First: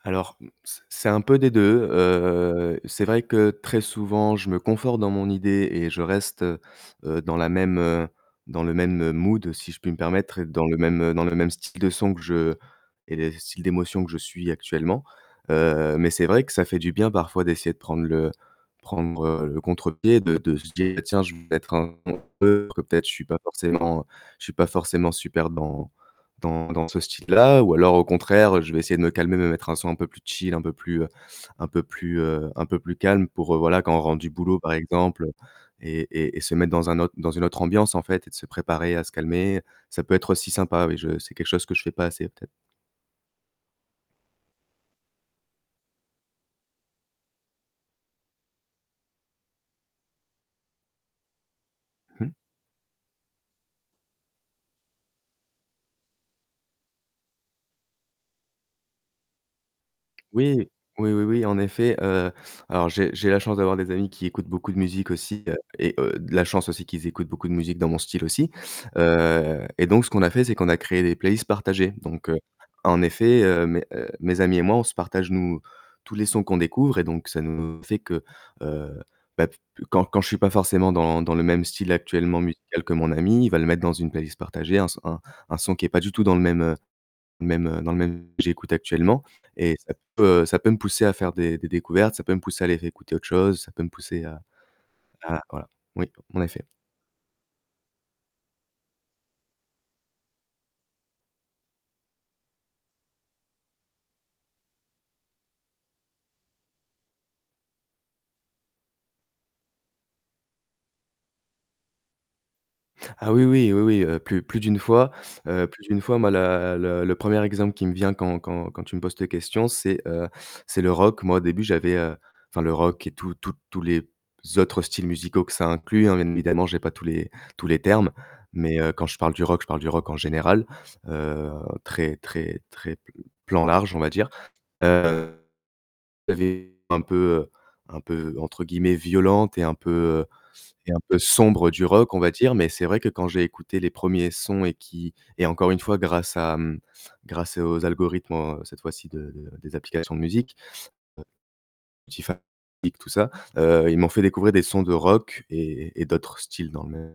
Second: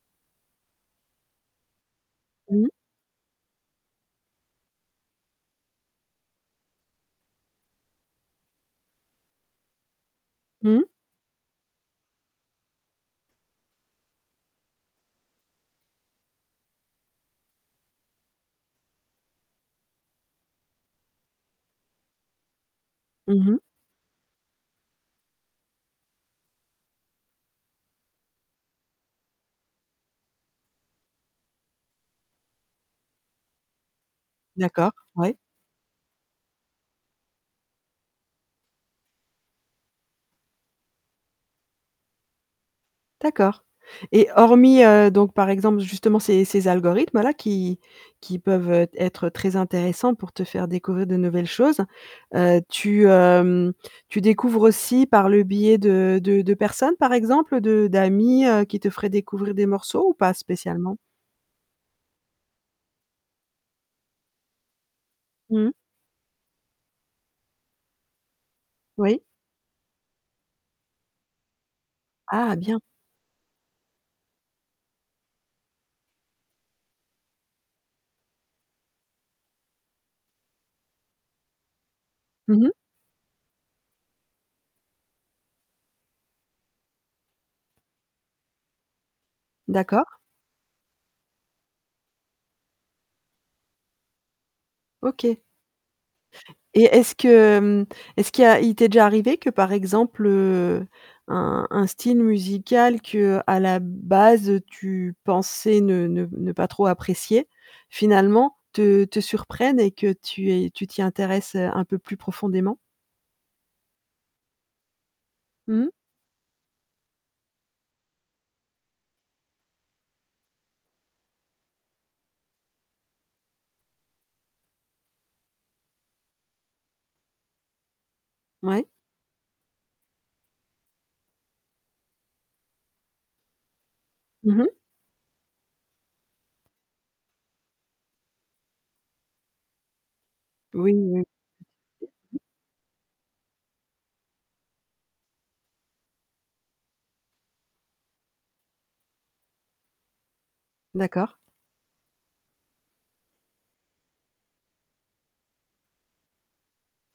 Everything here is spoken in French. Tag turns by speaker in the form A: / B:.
A: Alors, mmh, c c'est un peu des 2,
B: Mmh.
A: heu, c'est vrai que très souvent, je me conforte dans mon idée et je reste, heu heu, dans la même, heu, dans le même, heu, mood si je puis me permettre, dans le
B: Mmh.
A: même dans le même style de son que je et le style d'émotion que je suis actuellement, heu, mais c'est vrai que ça fait du bien parfois d'essayer de prendre le prendre le contre-pied, de de se dire: «Tiens! Je vais mettre un [unintelligible] que peut-être, je suis pas
B: Mmh mh.
A: forcément je suis pas forcément super dans dans dans ce style-là» ou alors au contraire, heu, je vais essayer de me calmer, me mettre un son un peu plus chill, un peu plus, heu un peu plus, heu, un peu plus calme pour, heu, voilà, quand on rentre du boulot, par
B: D'accord,
A: exemple
B: ouais.
A: et et et se mettre dans un autre dans une autre ambiance, en fait et de se préparer à se calmer, ça peut être aussi sympa, oui, je c'est quelque chose que je fais pas assez, peut-être.
B: D'accord. Et hormis, heu, donc, par exemple, justement, ces ces algorithmes-là, qui qui peuvent, heu, être très intéressants pour te faire découvrir de nouvelles choses,
A: Mmh.
B: heu, tu, hem, tu découvres aussi par le biais de de de personnes, par exemple, de d'amis, heu, qui te feraient découvrir des morceaux ou pas
A: Oui,
B: spécialement?
A: oui, oui, oui, en effet, heu, alors j'ai j'ai la chance d'avoir des amis qui écoutent beaucoup de musique aussi, heu
B: Mmh.
A: et heu, la chance aussi qu'ils écoutent beaucoup de musique dans mon style aussi,
B: Oui.
A: heu et donc, ce qu'on a fait, c'est qu'on a créé des playlists partagées, donc heu,
B: Ah bien!
A: en effet, heu, mes, heu, mes amis et moi, on se partage, nous tous les sons qu'on découvre et donc ça nous fait que, heu, bah, p quand quand je suis pas forcément dans dans le même style actuellement
B: Mmh mh.
A: musical que mon ami, il va le mettre dans une playlist partagée, un s un un son qui est pas du tout dans le même, heu, même, heu, dans le même que j'écoute actuellement et ça
B: D'accord.
A: peut ça peut me pousser à faire des des découvertes, ça peut me pousser à aller réécouter autre chose, ça peut me pousser à
B: OK.
A: à voilà, oui, en effet.
B: Et est-ce que, hem, est-ce qu'il y a il t'est déjà arrivé que, par exemple, heu, un un style musical que, à la base, heu, tu pensais ne ne ne pas trop apprécier, finalement, te te surprenne et que tu aies tu t'y intéresses, heu, un peu plus profondément?
A: Ah oui, oui, oui, oui, heu, plus plus d'1 fois, heu, plus
B: Mmh.
A: d'1 fois, moi, la le le 1er exemple qui me vient quand quand quand tu me poses cette question c'est, heu, c'est le rock. Moi, au début, j'avais, heu, enfin, le rock et tous tous tous les autres styles musicaux que ça inclut, hein, bien évidemment, j'ai pas tous les tous les termes, mais
B: Ouais.
A: heu, quand je parle du rock, je parle du rock, en général, heu, très, très, très pl plan large, on va dire,
B: Mmh mh.
A: heu, j'avais un peu, heu, un peu entre guillemets «violente» et un peu, heu et
B: Oui,
A: un peu
B: oui.
A: sombre du rock, on va dire mais c'est vrai que quand j'ai écouté les 1ers sons et qui et encore une fois grâce à, mmh, grâce aux algorithmes, heu, cette fois-ci de de des applications de musique
B: D'accord.
A: [unintelligible] qui fabriquent tout ça, heu, ils m'ont fait découvrir des sons de rock et et d'autres styles dans le même